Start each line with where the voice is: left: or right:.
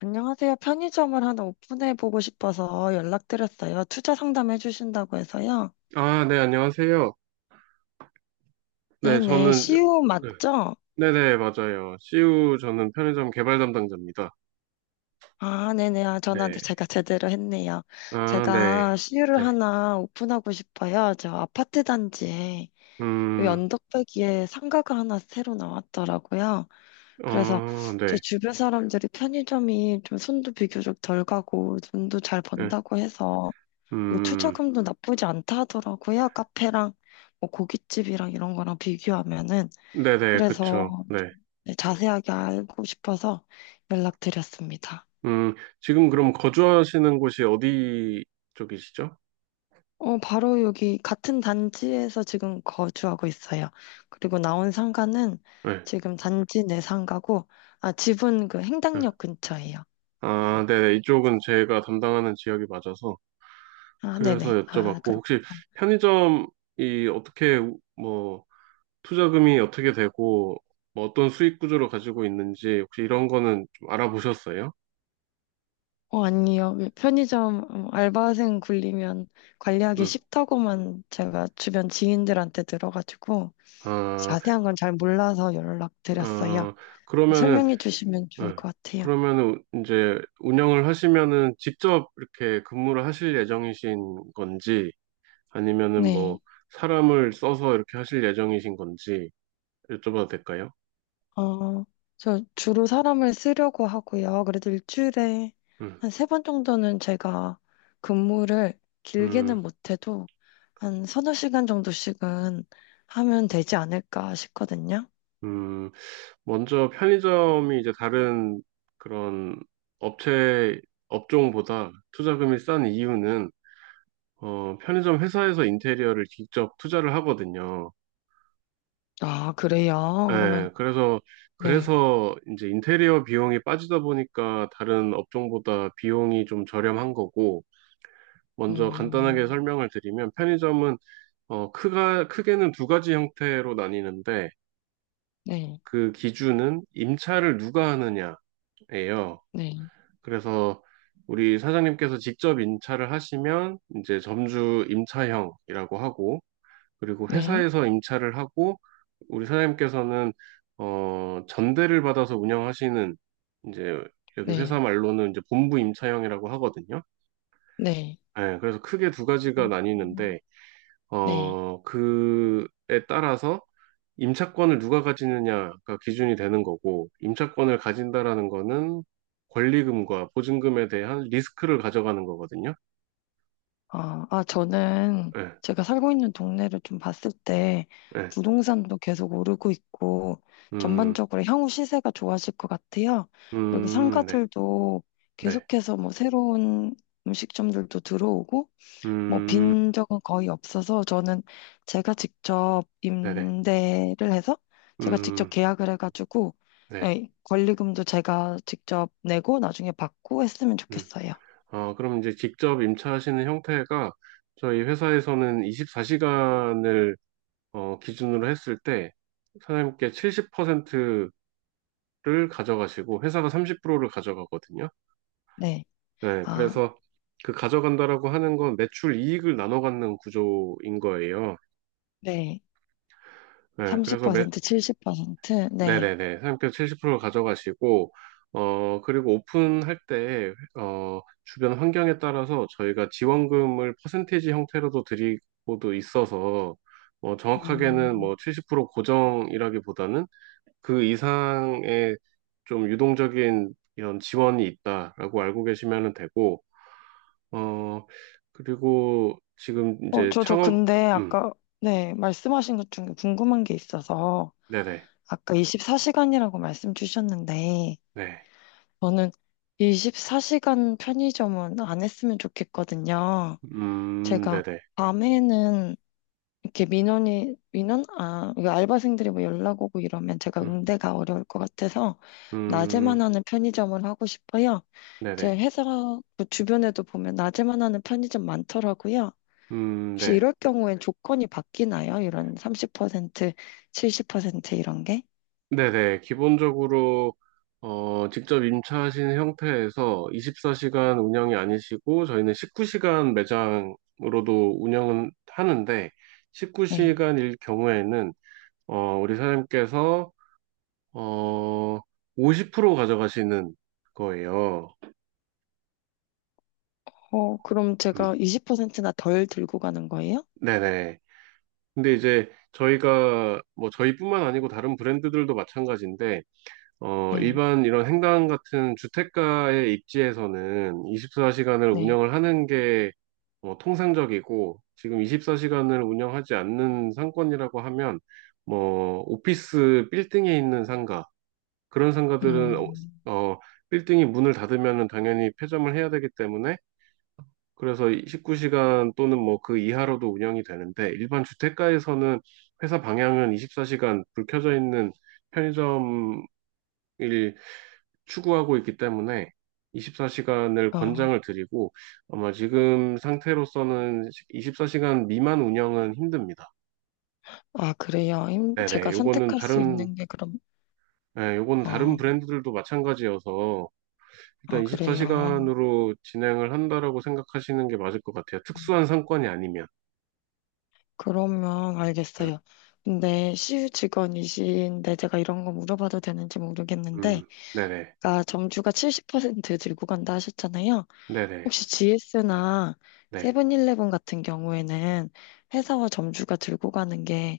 left: 안녕하세요. 편의점을 하나 오픈해 보고 싶어서 연락드렸어요. 투자 상담해 주신다고 해서요.
right: 아, 네, 안녕하세요. 네,
left: 네네.
right: 저는,
left: CU
right: 네,
left: 맞죠?
right: 네네, 맞아요. CU 저는 편의점 개발 담당자입니다.
left: 아, 네네. 아, 전화를
right: 네.
left: 제가 제대로 했네요.
right: 아, 네.
left: 제가 CU를
right: 네.
left: 하나 오픈하고 싶어요. 저 아파트 단지에 요
right: 음.
left: 언덕배기에 상가가 하나 새로 나왔더라고요. 그래서
right: 아,
left: 제
right: 네.
left: 주변 사람들이 편의점이 좀 손도 비교적 덜 가고 돈도 잘
right: 네.
left: 번다고 해서 뭐
right: 음,
left: 투자금도 나쁘지 않다 하더라고요. 카페랑 뭐 고깃집이랑 이런 거랑 비교하면은.
right: 네네, 그쵸.
left: 그래서
right: 네.
left: 네, 자세하게 알고 싶어서 연락드렸습니다.
right: 음, 지금 그럼 거주하시는 곳이 어디 쪽이시죠?
left: 어, 바로 여기 같은 단지에서 지금 거주하고 있어요. 그리고 나온 상가는
right: 네.
left: 지금 단지 내 상가고, 아, 집은 그
right: 네.
left: 행당역 근처예요.
right: 아, 네네. 이쪽은 제가 담당하는 지역이 맞아서.
left: 아,
right: 그래서
left: 네네.
right: 여쭤봤고,
left: 아, 그렇
right: 혹시 편의점이 어떻게, 뭐, 투자금이 어떻게 되고 뭐 어떤 수익 구조를 가지고 있는지 혹시 이런 거는 좀 알아보셨어요?
left: 어, 아니요. 편의점 알바생 굴리면 관리하기
right: 음.
left: 쉽다고만 제가 주변 지인들한테 들어가지고,
right: 아,
left: 자세한 건 잘 몰라서 연락드렸어요.
right: 아, 그러면은.
left: 설명해 주시면 좋을
right: 음,
left: 것 같아요.
right: 그러면은 이제 운영을 하시면은 직접 이렇게 근무를 하실 예정이신 건지 아니면은 뭐
left: 네.
right: 사람을 써서 이렇게 하실 예정이신 건지 여쭤봐도 될까요?
left: 어, 저 주로 사람을 쓰려고 하고요. 그래도 일주일에
right: 음.
left: 한 세 번 정도는 제가 근무를 길게는
right: 음.
left: 못해도 한 서너 시간 정도씩은 하면 되지 않을까 싶거든요.
right: 음, 먼저 편의점이 이제 다른 그런 업체 업종보다 투자금이 싼 이유는 편의점 회사에서 인테리어를 직접 투자를 하거든요.
left: 아, 그래요?
right: 예,
left: 그러면, 네.
right: 그래서 이제 인테리어 비용이 빠지다 보니까 다른 업종보다 비용이 좀 저렴한 거고, 먼저 간단하게
left: 음,
right: 설명을 드리면 편의점은, 크게는 두 가지 형태로 나뉘는데,
left: 네,
right: 그 기준은 임차를 누가 하느냐예요.
left: 네,
right: 그래서 우리 사장님께서 직접 임차를 하시면 이제 점주 임차형이라고 하고, 그리고
left: 네,
right: 회사에서 임차를 하고 우리 사장님께서는 전대를 받아서 운영하시는 이제 여기 회사
left: 네,
right: 말로는 이제 본부 임차형이라고 하거든요.
left: 네.
right: 네, 그래서 크게 두
left: 어,
right: 가지가 나뉘는데
left: 네.
right: 그에 따라서 임차권을 누가 가지느냐가 기준이 되는 거고 임차권을 가진다라는 거는 권리금과 보증금에 대한 리스크를 가져가는 거거든요.
left: 저는
right: 네,
left: 제가 살고 있는 동네를 좀 봤을 때
right: 네.
left: 부동산도 계속 오르고 있고
right: 음.
left: 전반적으로 향후 시세가 좋아질 것 같아요. 그리고
right: 음. 네.
left: 상가들도
right: 네.
left: 계속해서 뭐 새로운 음식점들도 들어오고 뭐
right: 음.
left: 빈적은 거의 없어서 저는 제가 직접
right: 네네.
left: 임대를 해서 제가 직접
right: 음.
left: 계약을 해가지고
right: 네.
left: 예, 권리금도 제가 직접 내고 나중에 받고 했으면
right: 음.
left: 좋겠어요.
right: 아, 그럼 이제 직접 임차하시는 형태가 저희 회사에서는 24시간을 기준으로 했을 때 사장님께 70%를 가져가시고 회사가 30%를 가져가거든요.
left: 네.
right: 네.
left: 아,
right: 그래서 그 가져간다라고 하는 건 매출 이익을 나눠 갖는 구조인 거예요.
left: 네.
right: 네. 그래서
left: 30%, 70%? 네.
right: 네네네. 상표 70% 가져가시고, 그리고 오픈할 때, 주변 환경에 따라서 저희가 지원금을 퍼센테이지 형태로도 드리고도 있어서, 정확하게는
left: 음,
right: 뭐 70% 고정이라기보다는 그 이상의 좀 유동적인 이런 지원이 있다라고 알고 계시면 되고, 어, 그리고 지금
left: 어,
right: 이제
left: 저
right: 창업,
left: 근데
right: 음,
left: 아까, 네, 말씀하신 것 중에 궁금한 게 있어서,
right: 네네,
left: 아까 24시간이라고 말씀 주셨는데,
right: 네,
left: 저는 24시간 편의점은 안 했으면 좋겠거든요. 제가
right: 네네,
left: 밤에는 이렇게 민원이 민원 아 이거 알바생들이 뭐 연락 오고 이러면 제가
right: 음,
left: 응대가 어려울 것 같아서
right: 음,
left: 낮에만 하는 편의점을 하고 싶어요. 제
right: 네네.
left: 회사 그 주변에도 보면 낮에만 하는 편의점 많더라고요. 혹시
right: 네.
left: 이럴 경우엔 조건이 바뀌나요? 이런 30%, 70% 이런 게?
right: 네네. 기본적으로, 직접 임차하신 형태에서 24시간 운영이 아니시고, 저희는 19시간 매장으로도 운영은 하는데,
left: 네.
right: 19시간일 경우에는, 우리 사장님께서, 어, 50% 가져가시는 거예요.
left: 어, 그럼 제가
right: 음,
left: 20%나 덜 들고 가는 거예요?
right: 네네. 근데 이제 저희가, 뭐, 저희뿐만 아니고 다른 브랜드들도 마찬가지인데,
left: 네.
right: 일반 이런 행당 같은 주택가의 입지에서는 24시간을
left: 네.
right: 운영을 하는 게 뭐 통상적이고 지금 24시간을 운영하지 않는 상권이라고 하면 뭐 오피스 빌딩에 있는 상가 그런 상가들은
left: 음.
right: 어, 빌딩이 문을 닫으면은 당연히 폐점을 해야 되기 때문에 그래서 19시간 또는 뭐 그 이하로도 운영이 되는데 일반 주택가에서는 회사 방향은 24시간 불 켜져 있는 편의점일 추구하고 있기 때문에 24시간을
left: 어.
right: 권장을 드리고 아마 지금 상태로서는 24시간 미만 운영은 힘듭니다.
left: 아, 그래요.
right: 네네,
left: 제가 선택할 수 있는 게 그럼
right: 네, 요거는 다른
left: 어,
right: 브랜드들도 마찬가지여서
left: 아,
right: 일단
left: 그래요.
right: 24시간으로 진행을 한다라고 생각하시는 게 맞을 것 같아요. 특수한 상권이 아니면.
left: 그러면
right: 음.
left: 알겠어요. 근데 시유직원이신데 제가 이런 거 물어봐도 되는지 모르겠는데,
right: 음. 네네.
left: 아까 점주가 70% 들고 간다 하셨잖아요.
right: 네네.
left: 혹시 GS나
right: 네.
left: 세븐일레븐 같은 경우에는 회사와 점주가 들고 가는 게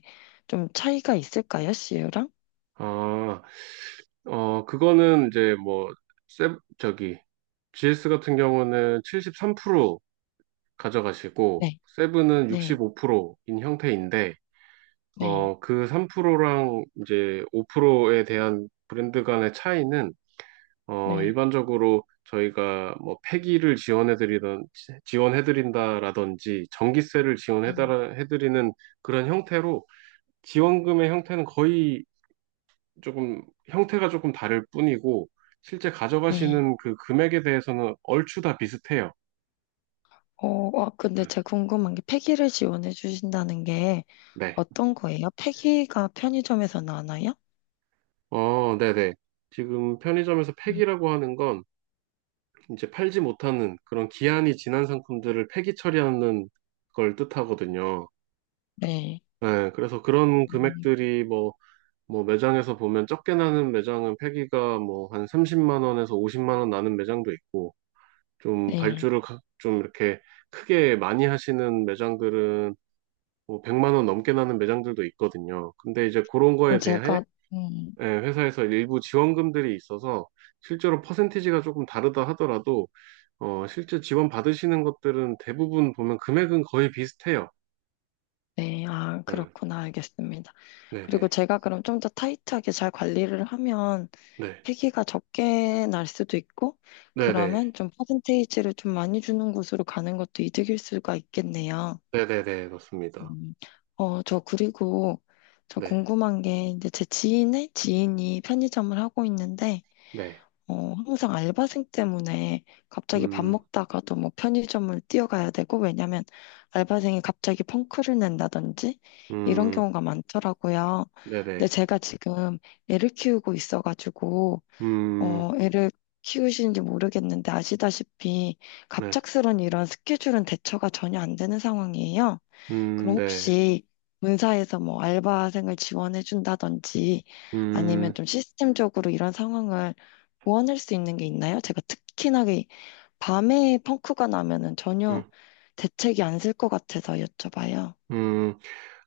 left: 좀 차이가 있을까요, 시유랑?
right: 아, 그거는 이제 뭐, 세, 저기, GS 같은 경우는 73% 가져가시고
left: 네,
right: 세븐은
left: 네,
right: 65%인 형태인데
left: 네,
right: 그 3%랑 이제 5%에 대한 브랜드 간의 차이는
left: 네,
right: 일반적으로 저희가 뭐 폐기를 지원해드리던 지원해드린다라든지 전기세를
left: 네,
right: 지원해드리는 그런 형태로 지원금의 형태는 거의 조금 형태가 조금 다를 뿐이고 실제
left: 네.
right: 가져가시는 그 금액에 대해서는 얼추 다 비슷해요.
left: 어, 아, 근데
right: 음.
left: 제가 궁금한 게 폐기를 지원해 주신다는 게
right: 네.
left: 어떤 거예요? 폐기가 편의점에서 나나요?
right: 어, 네네. 지금 편의점에서
left: 음,
right: 폐기라고 하는 건 이제 팔지 못하는 그런 기한이 지난 상품들을 폐기 처리하는 걸 뜻하거든요.
left: 네.
right: 네, 그래서 그런
left: 음,
right: 금액들이 뭐 매장에서 보면 적게 나는 매장은 폐기가 뭐 한 30만 원에서 50만 원 나는 매장도 있고 좀
left: 네.
right: 발주를 좀 이렇게 크게 많이 하시는 매장들은 뭐 100만 원 넘게 나는 매장들도 있거든요. 근데 이제 그런
left: 그럼
right: 거에 대해
left: 제가, 음,
right: 예, 회사에서 일부 지원금들이 있어서 실제로 퍼센티지가 조금 다르다 하더라도 실제 지원 받으시는 것들은 대부분 보면 금액은 거의 비슷해요.
left: 네. 아,
right: 음,
left: 그렇구나. 알겠습니다. 그리고
right: 네네,
left: 제가 그럼 좀 더 타이트하게 잘 관리를 하면
right: 네,
left: 폐기가 적게 날 수도 있고,
right: 네네,
left: 그러면 좀 퍼센테이지를 좀 많이 주는 곳으로 가는 것도 이득일 수가 있겠네요.
right: 네네네, 맞습니다.
left: 음, 어, 저 그리고 저
right: 네.
left: 궁금한 게 이제 제 지인의 지인이 편의점을 하고 있는데,
right: 네.
left: 어, 항상 알바생 때문에 갑자기 밥
right: 음.
left: 먹다가도 뭐 편의점을 뛰어가야 되고, 왜냐면 알바생이 갑자기 펑크를 낸다든지 이런
right: 음.
left: 경우가 많더라고요. 근데
right: 네네.
left: 제가 지금 애를 키우고 있어가지고,
right: 음.
left: 어, 애를 키우시는지 모르겠는데 아시다시피
right: 네.
left: 갑작스런 이런 스케줄은 대처가 전혀 안 되는 상황이에요.
right: 음.
left: 그럼
right: 네.
left: 혹시 본사에서 뭐 알바생을 지원해 준다든지 아니면
right: 음.
left: 좀 시스템적으로 이런 상황을 보완할 수 있는 게 있나요? 제가 특히나 이 밤에 펑크가 나면은 전혀
right: 음.
left: 대책이 안 쓸 것 같아서 여쭤봐요.
right: 음.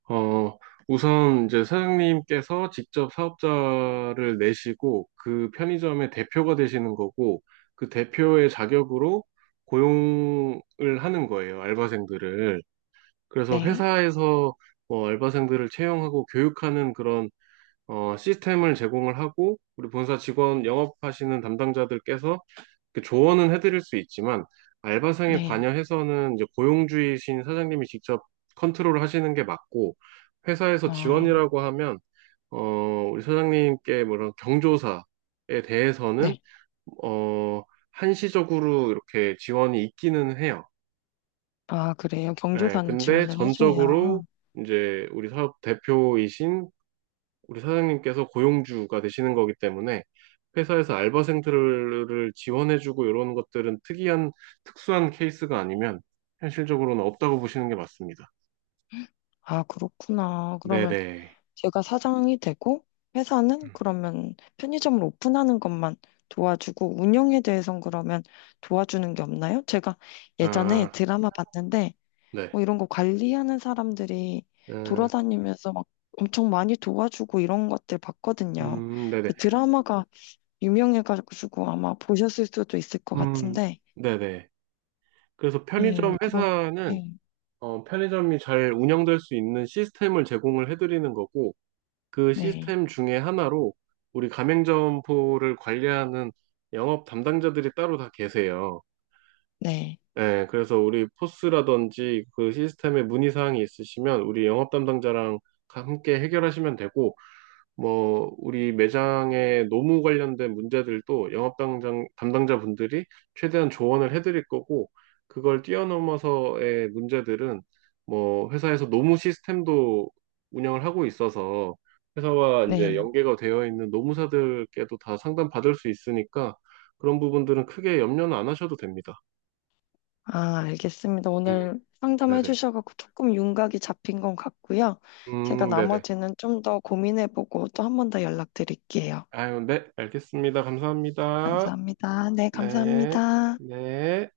right: 어, 우선 이제 사장님께서 직접 사업자를 내시고 그 편의점의 대표가 되시는 거고 그 대표의 자격으로 고용을 하는 거예요, 알바생들을. 그래서
left: 네,
right: 회사에서 뭐 알바생들을 채용하고 교육하는 그런 시스템을 제공을 하고 우리 본사 직원 영업하시는 담당자들께서 그 조언은 해드릴 수 있지만 알바생에
left: 네,
right: 관여해서는 이제 고용주의신 사장님이 직접 컨트롤을 하시는 게 맞고 회사에서
left: 아,
right: 지원이라고 하면 어 우리 사장님께 뭐런 경조사에 대해서는
left: 네.
right: 어 한시적으로 이렇게 지원이 있기는 해요.
left: 아, 그래요?
right: 예,
left: 경조사는
right: 근데
left: 지원을 해줘야.
right: 전적으로 이제 우리 사업 대표이신 우리 사장님께서 고용주가 되시는 거기 때문에 회사에서 알바생들을 지원해주고 이런 것들은 특수한 케이스가 아니면 현실적으로는 없다고 보시는 게 맞습니다.
left: 아, 그렇구나. 그러면
right: 네네.
left: 제가 사장이 되고 회사는 그러면 편의점을 오픈하는 것만 도와주고 운영에 대해선 그러면 도와주는 게 없나요? 제가 예전에
right: 아,
left: 드라마 봤는데
right: 네.
left: 뭐 이런 거 관리하는 사람들이
right: 음.
left: 돌아다니면서 막 엄청 많이 도와주고 이런 것들 봤거든요.
right: 음. 네네.
left: 그 드라마가 유명해가지고 아마 보셨을 수도 있을 것
right: 음.
left: 같은데,
right: 네네. 그래서
left: 예,
right: 편의점
left: 그럼,
right: 회사는
left: 네,
right: 편의점이 잘 운영될 수 있는 시스템을 제공을 해드리는 거고, 그
left: 네,
right: 시스템 중에 하나로 우리 가맹점포를 관리하는 영업 담당자들이 따로 다 계세요.
left: 네,
right: 네, 그래서 우리 포스라든지 그 시스템에 문의사항이 있으시면 우리 영업 담당자랑 함께 해결하시면 되고, 뭐, 우리 매장의 노무 관련된 문제들도 영업 담당자분들이 최대한 조언을 해드릴 거고, 그걸 뛰어넘어서의 문제들은 뭐, 회사에서 노무 시스템도 운영을 하고 있어서 회사와 이제
left: 네.
right: 연계가 되어 있는 노무사들께도 다 상담 받을 수 있으니까 그런 부분들은 크게 염려는 안 하셔도 됩니다.
left: 아, 알겠습니다.
right: 음,
left: 오늘 상담해
right: 네네.
left: 주셔서 조금 윤곽이 잡힌 것 같고요. 제가
right: 네네.
left: 나머지는 좀 더 고민해보고 또 한 번 더 연락드릴게요.
right: 아유, 네, 알겠습니다. 감사합니다.
left: 감사합니다. 네,
right: 네,
left: 감사합니다.
right: 네.